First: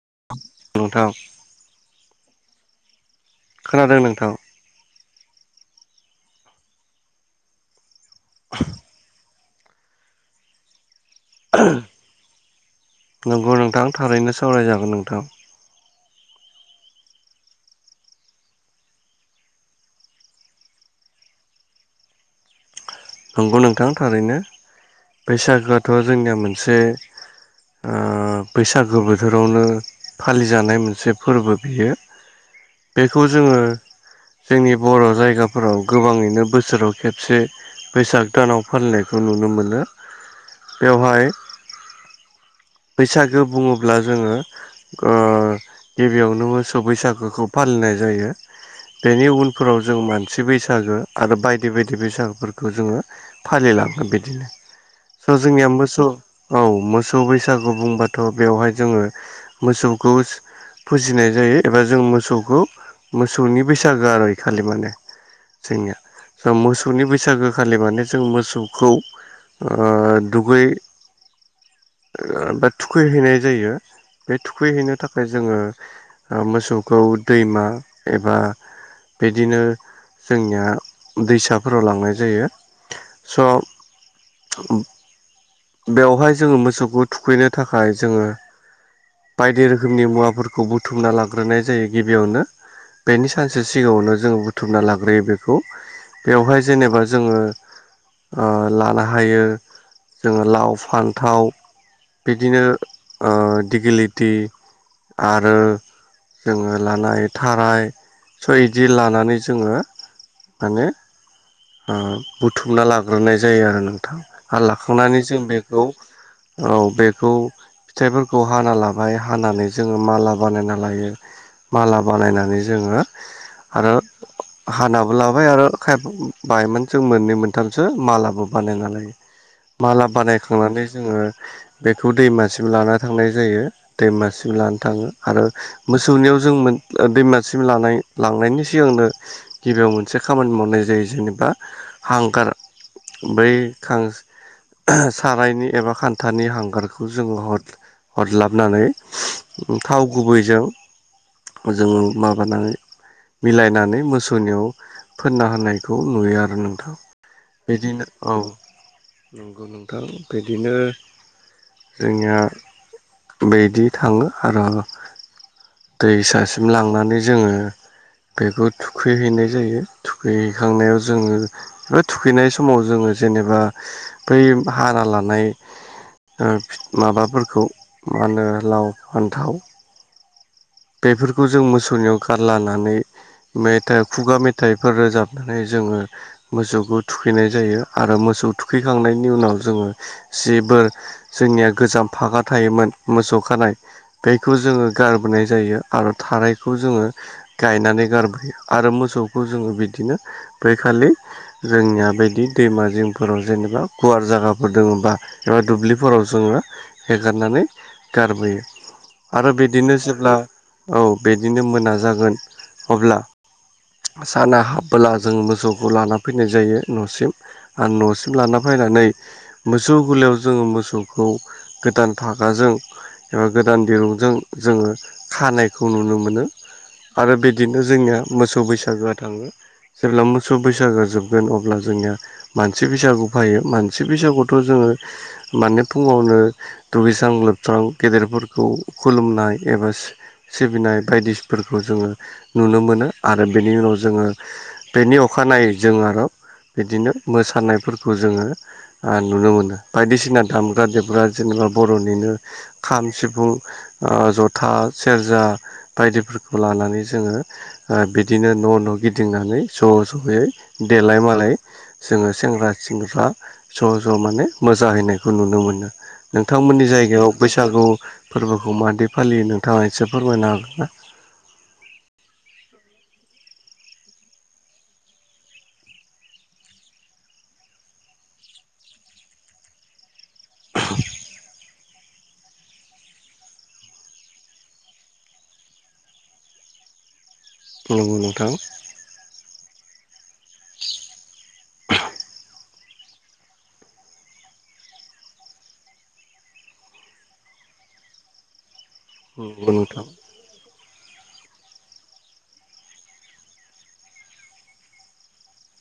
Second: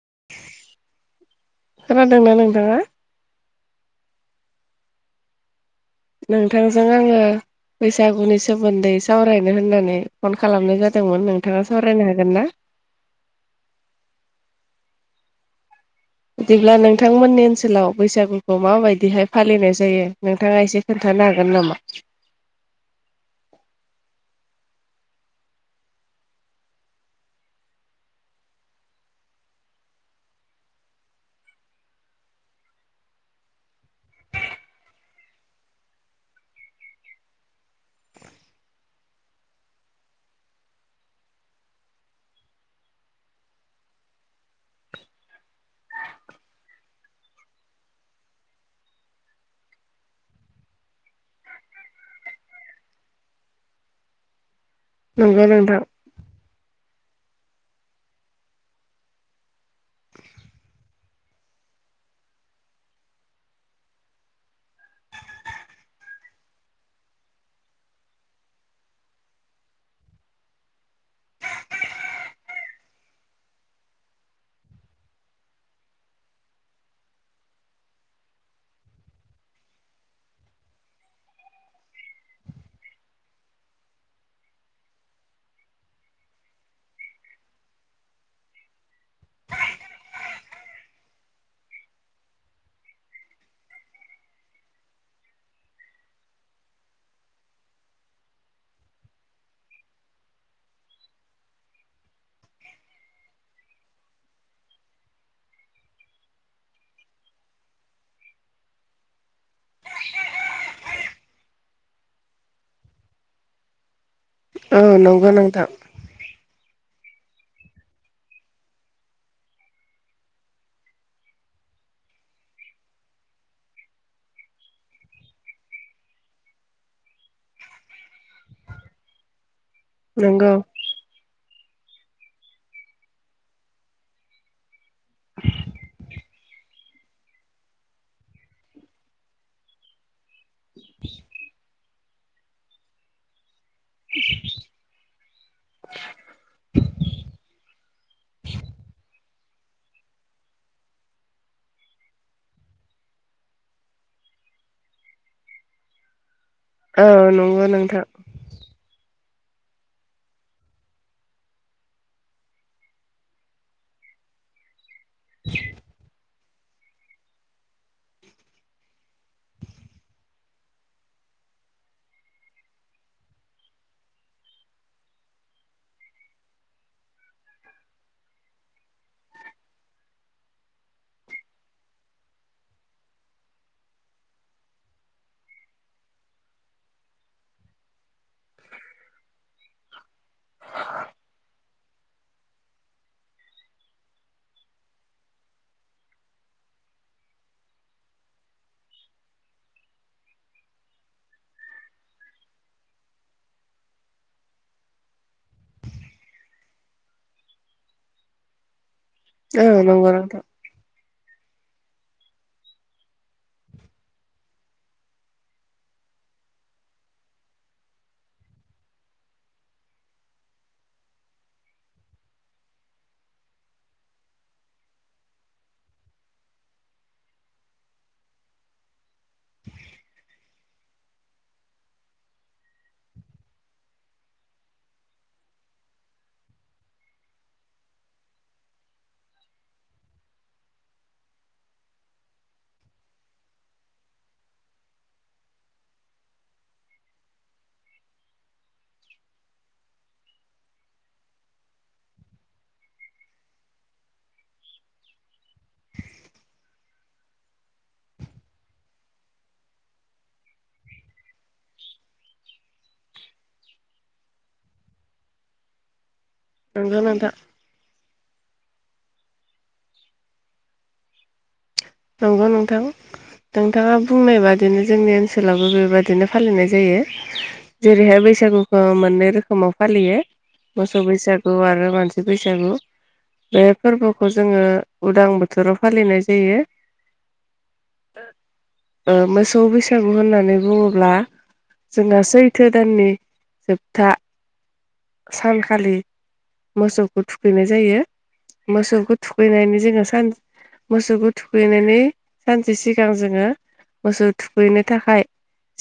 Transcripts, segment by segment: [unintelligible] खोनादोंना नोंथाङा खोनादों नोंथां नोंथांजों आङो बैसागुनि सोमोन्दै सावराय नो होननानै फन खालामनाय जादोंमोन नोंथाङा सावरायनो हागोन ना नंगौ नोंथां थारैनो सावरायजागोन नोंथां बिदिब्ला नोंथांमोननि ओनसोलाव बैसागुखौ माबायदिहाय फालिनाय जायो नोंथाङा एसे खोन्था नो हागोन नामा नंगौ नोंथां थारैनो बैसागोआथ' जोंनिया मोनसे ओ बैसागो बोथोरावनो फालिजानाय मोनसे फोरबो बियो बेखौ जोङो जोंनि बर' जायगाफोराव गोबाङैनो बोसोराव खेबसे बैसाग दानाव फालिनायखौ नुनो मोनो बेवहाय बैसागो बुङोब्ला जोङो ओ गिबियावनो मोसौ बैसागोखौ फा लिनाय जायो बेनि उनफोराव जों मानसि बैसागो आरो बायदि बायदि बैसागोफोरखौ जोङो फालि लाङो बेदिनो स नंगौ जोंनिया नोंथां मोसौ औ मोसौ बैसा सागु बुंबाथ' बेवहाय जोङो मोसौखौ फुजिनाय जायो एबा जों मोसौखौ मोसौनि बैसागो आरो ओइ खालि माने जोंनिया स मोसौनि बैसागोखालि माने जों मोसौखौ ओ दुगै [unintelligible] बा थुखैहैनाय जायो बे थुखैहैनो थाखाय जोङो ओ मोसौखौ दैमा एबा बिदिनो जोंनिया दैसाफोराव लांनाय जायो स' बेवहाय जोङो मोसौखौ थुखैनो थाखाय जोङो बायदि रोखोमनि मुवाफोरखौ बुथुमना लाग्रोनाय जायो गिबियावनो बेनि सानसे सिगाङावनो जोङो बुथुमना लाग्रोयो बेखौ बेवहाय जेनेबा जोङो ओ लानो हायो जोङो लाव फान्थाव बिदिनो ओ दिगिलिटि आरो जोङो लानो हायो थाराय स' इदि लानानै जोङो माने ओ बुथुमना लाग्रोनाय जायो आरो नोंथां हा औ लाखांनानै नंगौ जों नोंथां बेखौ औ बे खौ फिथाइफोरखौ हाना लाबाय हानानै जोङो माला बानायना लायो माला बानायनानै जोङो आरो हानाबो लाबाय आरो खायफा बायमोन जों मोननै मोनथामसो मालाबो बानायनानै माला नंगौ बानायखांनानै जोङो बेखौ दैमासिम लाना थांनाय जायो दैमासिम लाना थाङो आरो मोसौनियाव जों मोन दैमासिम लानाय लांनायनि सिगांनो गिबियाव मोनसे खामानि मावनाय जायो जेने हांगार बै खां सारायनि एबा खान्थानि हांगारखौ जोङो हर हरलाबनानै थाव गुबैजों जों माबानानै मिलायनानै मोसौनियाव फोनना होनायखौ आं नोंथां औ नंगौ नोंथां बिदिनो औ नंगौ नोंथां बिदिनो जोंनिया बिदि थाङो आरो दैसासिम लांनानै जोङो बेखौ थुखैहैनाय जायो थुखैहैखांनायाव जोङो बा थुखैनाय समाव जोङो जेनेबा बै हारा लानाय माबाफोरखौ मा होनो लाव फानथाव बेफोरखौ जों मोसौनियाव गारलानानै मेथाइ खुगा मेथाइफोर रोजाबनानै जोङो मोसौखौ थुखैनाय जायो आरो मो सौ थुखैखांनायनि उनाव जोङो जेबो जोंनिया गोजाम फागा थायोमोन मो सौ खानाय बेखौ जोङो गारबोनाय जायो आरो थारायखौ जोङो गायनानै गारबोयो आरो मोसौखौ जोङो बिदिनो बैखालि जोंनिया बायदि दैमा जिंफोराव जेनेबा गुवार जागाफोर दङबा एबा दुब्लिफोराव जोङो हेगारनानै गारबोयो आरो औ बिदिनो नंगौ जेब्ला नोंथां औ बिदिनो मोना जागोन अब्ला साना हाबबोला जों मोसौखौ लाना फैनाय जायो न'सिम आरो न'सिम लाना फैनानै मोसौ गोलियाव जोङो मोसौखौ गोदान फागा जों एबा गोदान दिरुंजों जोङो खानायखौ नुनो मोनो। आरो बिदिनो जोंनिया मोसौ बैसागोआ थाङो जेब्ला मोसौ बैसागो जोबगोन अब्ला जोंनिया मानसि बैसागु फायो मानसि बैसागुआवथ' जो ङो माने फुङावनो दुगैस्रां लोबस्रां गेदेरफोरखौ खुलुमनाय एबा सिबिनाय बायदिफोरखौ जोङो नुनो मोनो आरो बेनि उनाव जोङो बेनि अखानायै जों आरो बिदिनो मोसानायफोरखौ जोङो नुनो मोनो बायदिसिना दामग्रा देग्रा जेने बा बर'निनो खाम सिफुं ओ जथा सेरजा बायदिफोरखौ लानानै जोङो ओ बिदिनो न' न' गिदिंनानै ज' ज'यै देलाय मालाय जोङो सेंग्रा सिख्ला ज' ज' माने मोजाहैनायखौ नुनो मोनो नोंथांमोननि नंगौ नोंथां जायगायाव बैसागु फोरबोखौ मादि फालियो नों थाङा एसे फोरमायनो हागोन ना? नंगौ नोंथां नोंथाङा बुंनाय बादिनो जोंनि ओनसोलावबो बेबादिनो फालिनाय जायो जेरैहाय बैसागुखौ मोननै रोखोमाव फालियो मोसौ बैसागु आरो मानसि बैसागु बे फोरबोखौ जोङो उदां बोथोराव फालिनाय जायो नंगौ नोंथां ओ मोसौ बैसागु होननानै बुङोब्ला जोंहा सैथो दाननि जोबथा सानखालि मोसौखौ थुखैनाय जायो मोसौखौ नंगौ थुखैनानै जोङो नोंथां सान मोसौखौ थुखैनायनि सानसे सिगां जोङो मोसौ थुखैनो थाखाय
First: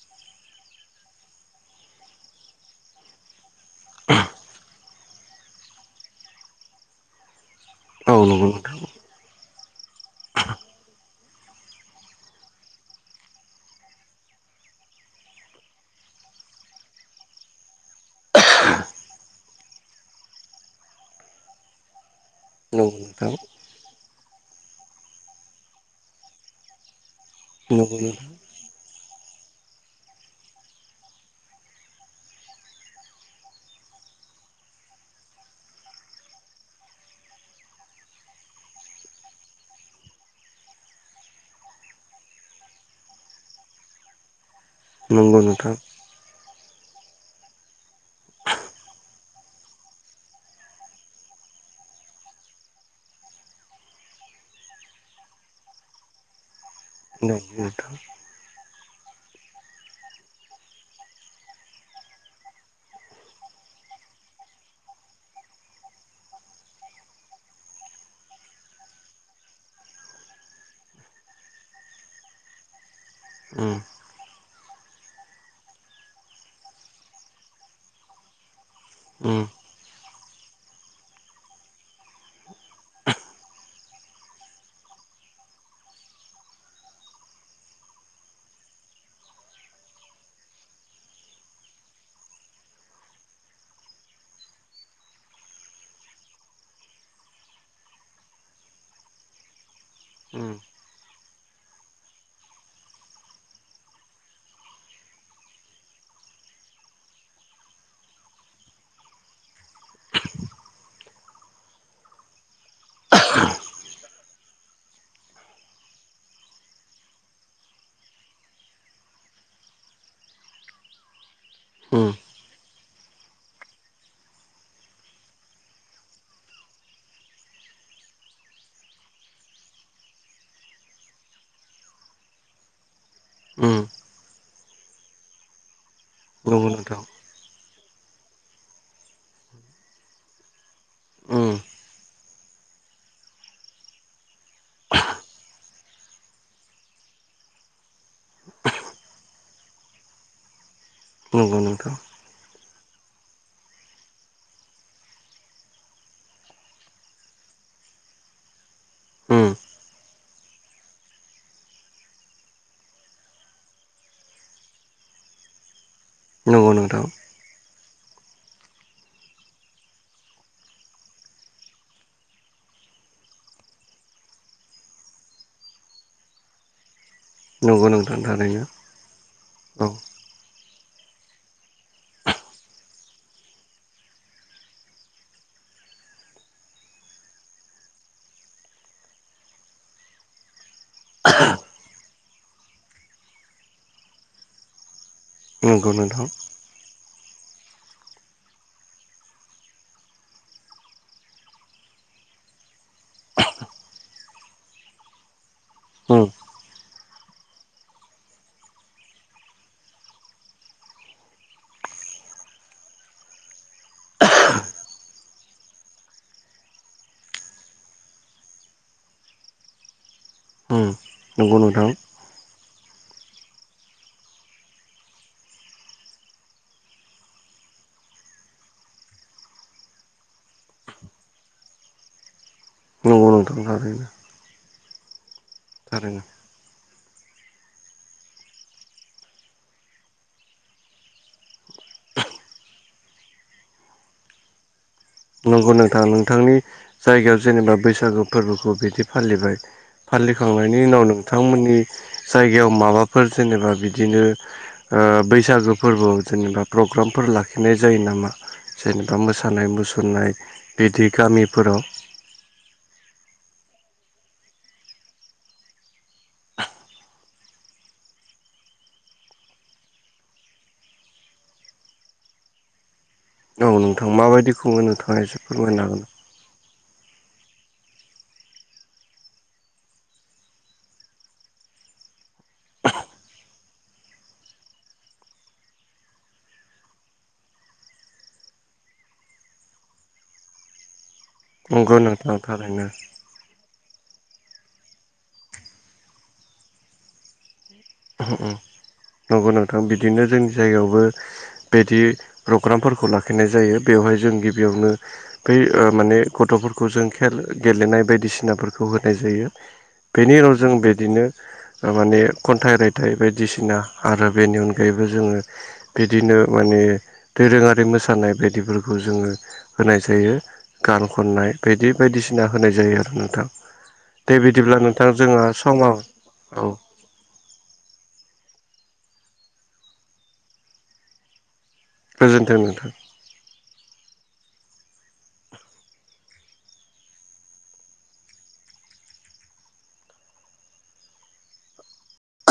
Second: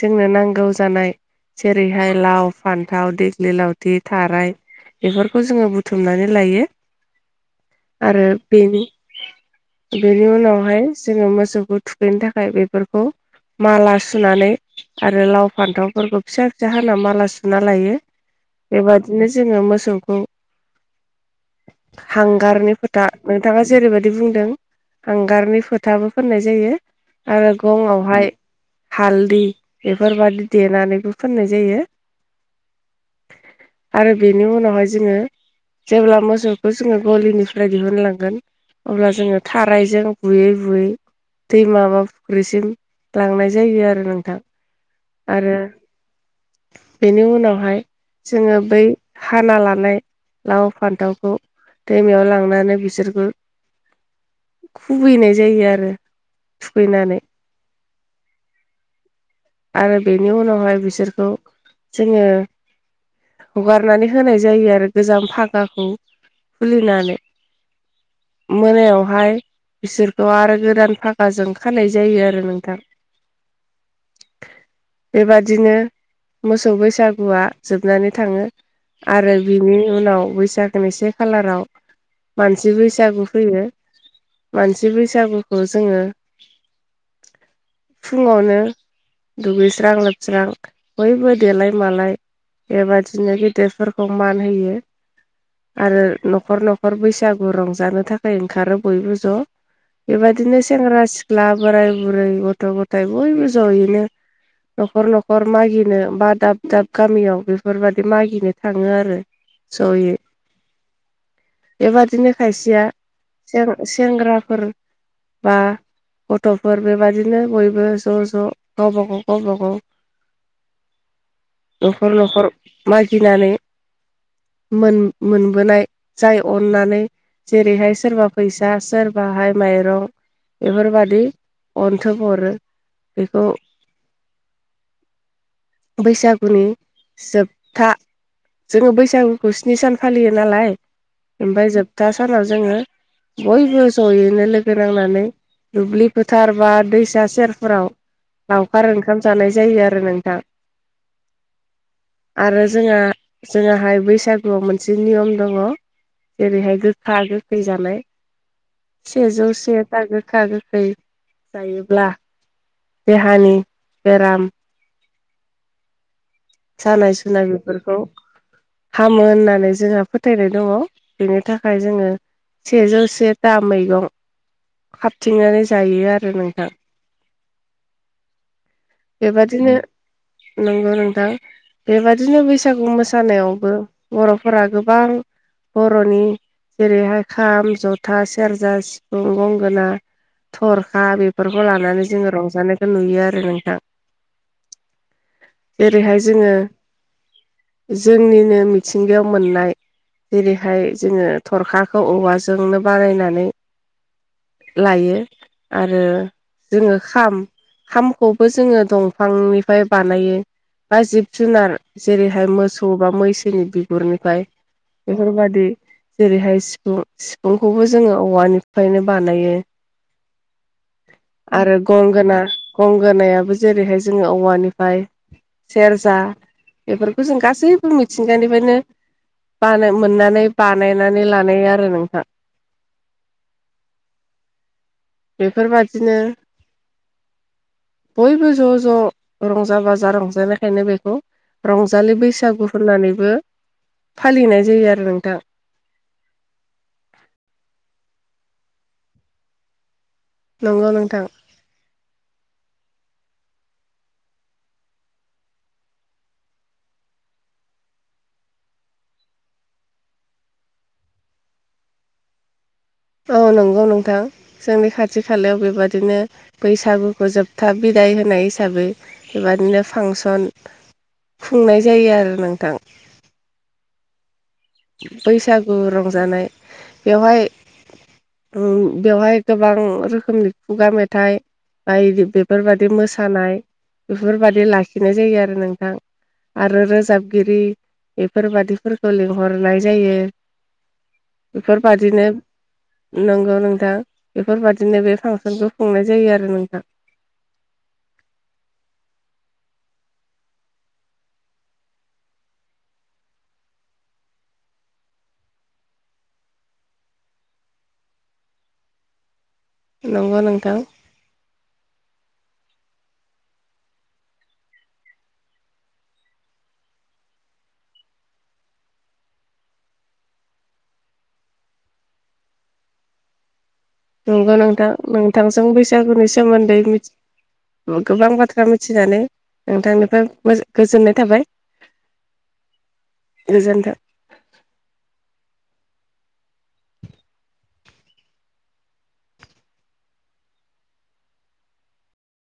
जोंनो नांगौ जानाय जेरैहाय लाव फान्थाव देग्लि लाव थि थाराय बेफोरखौ जोङो बुथुमनानै लायो औ आरो नंगौ नोंथां बेनि बेनि उनावहाय जोङो मोसौखौ थुखैनो थाखाय बेफोरखौ माला सुनानै आरो लाव फान्थावफोरखौ फिसा फिसा हाना माला सुना लायो बेबादिनो जोङो मोसौखौ हांगारनि नंगौ फोथा नोंथां। नोंथाङा जेरैबायदि बुंदों हांगारनि फोथाबो फोननाय जायो आरो नंगौ गङावहाय हाल दि बेफोरबायदि देनानैबो फोननाय जायो। आरो बेनि उनावहाय जोङो जेब्ला मोसौखौ जोङो गलिनिफ्राय दिहुनलांगोन अब्ला जोङो थारायजों बुयै बुयै दैमा बा फुख्रिसिम लांनाय जायो आरो नोंथां नंगौ आरो नोंथां बेनि उनावहाय जोङो बै हाना लानाय लाव फान्थावखौ दैमायाव लांनानै बिसोरखौ खुबैनाय जायो आरो थुखैनानै नंगौ नोंथां आरो बेनि उनावहाय बिसोरखौ जोङो हगारनानै होनाय जायो आरो गोजाम फागाखौ खुलिनानै मोनायावहाय बिसोरखौ आरो गोदान फाखाजों खानाय जायो आरो नोंथां उम बेबादिनो मोसौ बैसागुआ जोबनानै थाङो। आरो उम बिनि उनाव बैसागोनिसे खालाराव मानसि बैसागु फैयो मानसि बैसागुखौ जोङो फुङावनो दुगैस्रां लोबस्रां बयबो देलाय मालाय बेबादिनो गेदेरफोरखौ मान होयो। आरो न'खर न'खर बैसागु रंजानो थाखाय ओंखारो बयबो ज' उम बेबायदिनो सेंग्रा सिख्ला बोराय बुरै गथ' गथाय बयबो ज'यैनो न'खर न'खर मागिनो बा दाब दाब गामियाव बेफोरबायदि मागिनो थाङो आरो ज'यै बेबादिनो खायसेया सेंग्राफोर बा गथ'फोर बेबायदिनो बयबो ज' ज' गावब गाव गावबागाव [inaudible] उम न'खर न'खर मागिनानै मोन मोनबोनाय जाय अननानै जेरैहाय सोरबा फैसा सोरबाहाय माइरं बेफोरबादि अन्थोब हरो बेखौ उम बैसागुनि नंगौ नोंथां जोब था जोङो बैसागुखौ स्नि सान फालियो नालाय उम ओमफ्राय जोबथा सानाव जोङो बयबो जयैनो लोगो नांनानै दुब्लि फोथार बा दैसा सेरफोराव लावखार ओंखाम जानाय जायो आरो नोंथां नंगौ नोंथां आरो जोंहा जोंहाय बैसागुआव मोनसे नियम दङ। जेरैहाय गोखा गोखै जानाय उम सेजौसे दा गोखा गोखै जायोब्ला देहानि बेराम नंगौ नोंथां सानाय सुनाय बेफोरखौ हामो होननानै जोंहा फोथायनाय दङ बेनि थाखाय जोङो सेजौ सेथा मैगं हाबथिंनानै जायो आरो नोंथां नंगौ नोंथां थानाया बेबादिनो नंगौ नोंथां बेबादिनो बैसागु मोसानायावबो बर'फोरा गोबां बर'नि जेरैहाय खाम जथा सेरजा सिफुं गंगोना थरखा बेफोरखौ लानानै जोङो रंजानायखौ नुयो आरो नोंथां नंगौ जेरैहाय नोंथां जोङो जोंनिनो मिथिंगायाव मोननाय जेरैहाय जोङो थरखाखौ औवाजोंनो बानायनानै लायो आरो उम जोङो खाम खामखौबो जों जोङो दंफांनिफ्राय बानायो। बा जिब जुनार जेरैहाय मोसौ बा मैसोनि बिगुरनिफ्राय बेफोरफोर बादि जेरैहाय सिफुं सिफुंखौबो जोङो औवानिफ्रायनो बानायो उम नंगौ आरो नोंथां गंगोना गंगोनायाबो जेरैहाय जोङो औवानिफाय सेरजा बेफोरखौ जों गासैबो मिथिंगानिफ्रायनो बाना मोननानै बानायनानै लानाय आरो नोंहा औ नोंथां थारैनो बेफोरबादिनो थारैनो बयबो ज' ज' रंजा बाजा रंजानायखायनो बेखौ रंजालि बैसागु होननानैबो फालिनाय जायो आरो नोंथां नंगौ नोंथाङा नोंथांनि जायगायाव जेनेबा बैसागु फोरबोखौ बिदि फालिबाय फालिखांनायनि नंगौ उनाव नोंथां नोंथांमोननि जायगायाव माबाफोर जेनेबा बिदिनो बैसागो फोरबोआव जेनेबा प्रग्रामफोर लाखिनाय जायो नामा जेनेबा मोसानाय मुसुर नाय बिदि गामिफोराव औ नंगौ नोंथां जोंनि खाथि खालायाव बेबादिनो बैसागुखौ जोबथा बिदा दाय होनाय हिसाबै बेबादिनो फांसन खुंनाय जायो आरो नोंथां औ नोंथां माबायदि खुङो नोंथाङा एसे बैसागु फोरमायनो हागोन रंजानाय बेवहाय बेवहाय गोबां रोखोमनि खुगा मेथाइ बा बेफोरबादि मोसानाय बेफोरबादि लाखिनाय जायो आरो नोंथां आरो रोजाबगिरि बेफोरबादिफोरखौ लिंहरनाय जायो नंगौ बेफोरबादिनो नोंथां थारैनो नंगौ नोंथां बेफोरबादिनो बे फांसनखौ खुंनाय जायो आरो नोंथां नंगौ नांथां बिदिनो जोंनि जायगायावबो बिदि प्रग्रामफोरखौ लाखिनाय जायो बेवहाय जों गिबियावनो बै माने गथ' फोरखौ जों खेल गेलेनाय बायदिसिनाफोरखौ होनाय जायो बेनि नंगौ उनाव जों नोंथां बिदिनो माने खनथाग रायथाइ बायदिसिना आरो बेनि अनगायैबो जोङो बिदिनो माने [unintelligible] दोरोङारि मोसानाय बायदिफोरखौ जोङो होनाय जायो गान खननाय बायदि बायदिसिना होनाय जायो आरो नोंथां दे नंगौ बिदिब्ला नोंथां जोंहा नोंथांजों समा बैसागुनि औ सोमोन्दै गोबां बाथ्रा मिथिनानै नोंथांनिफ्राय गोजोननाय थाबाय गोजोनथों नोंथां गोजोन्थों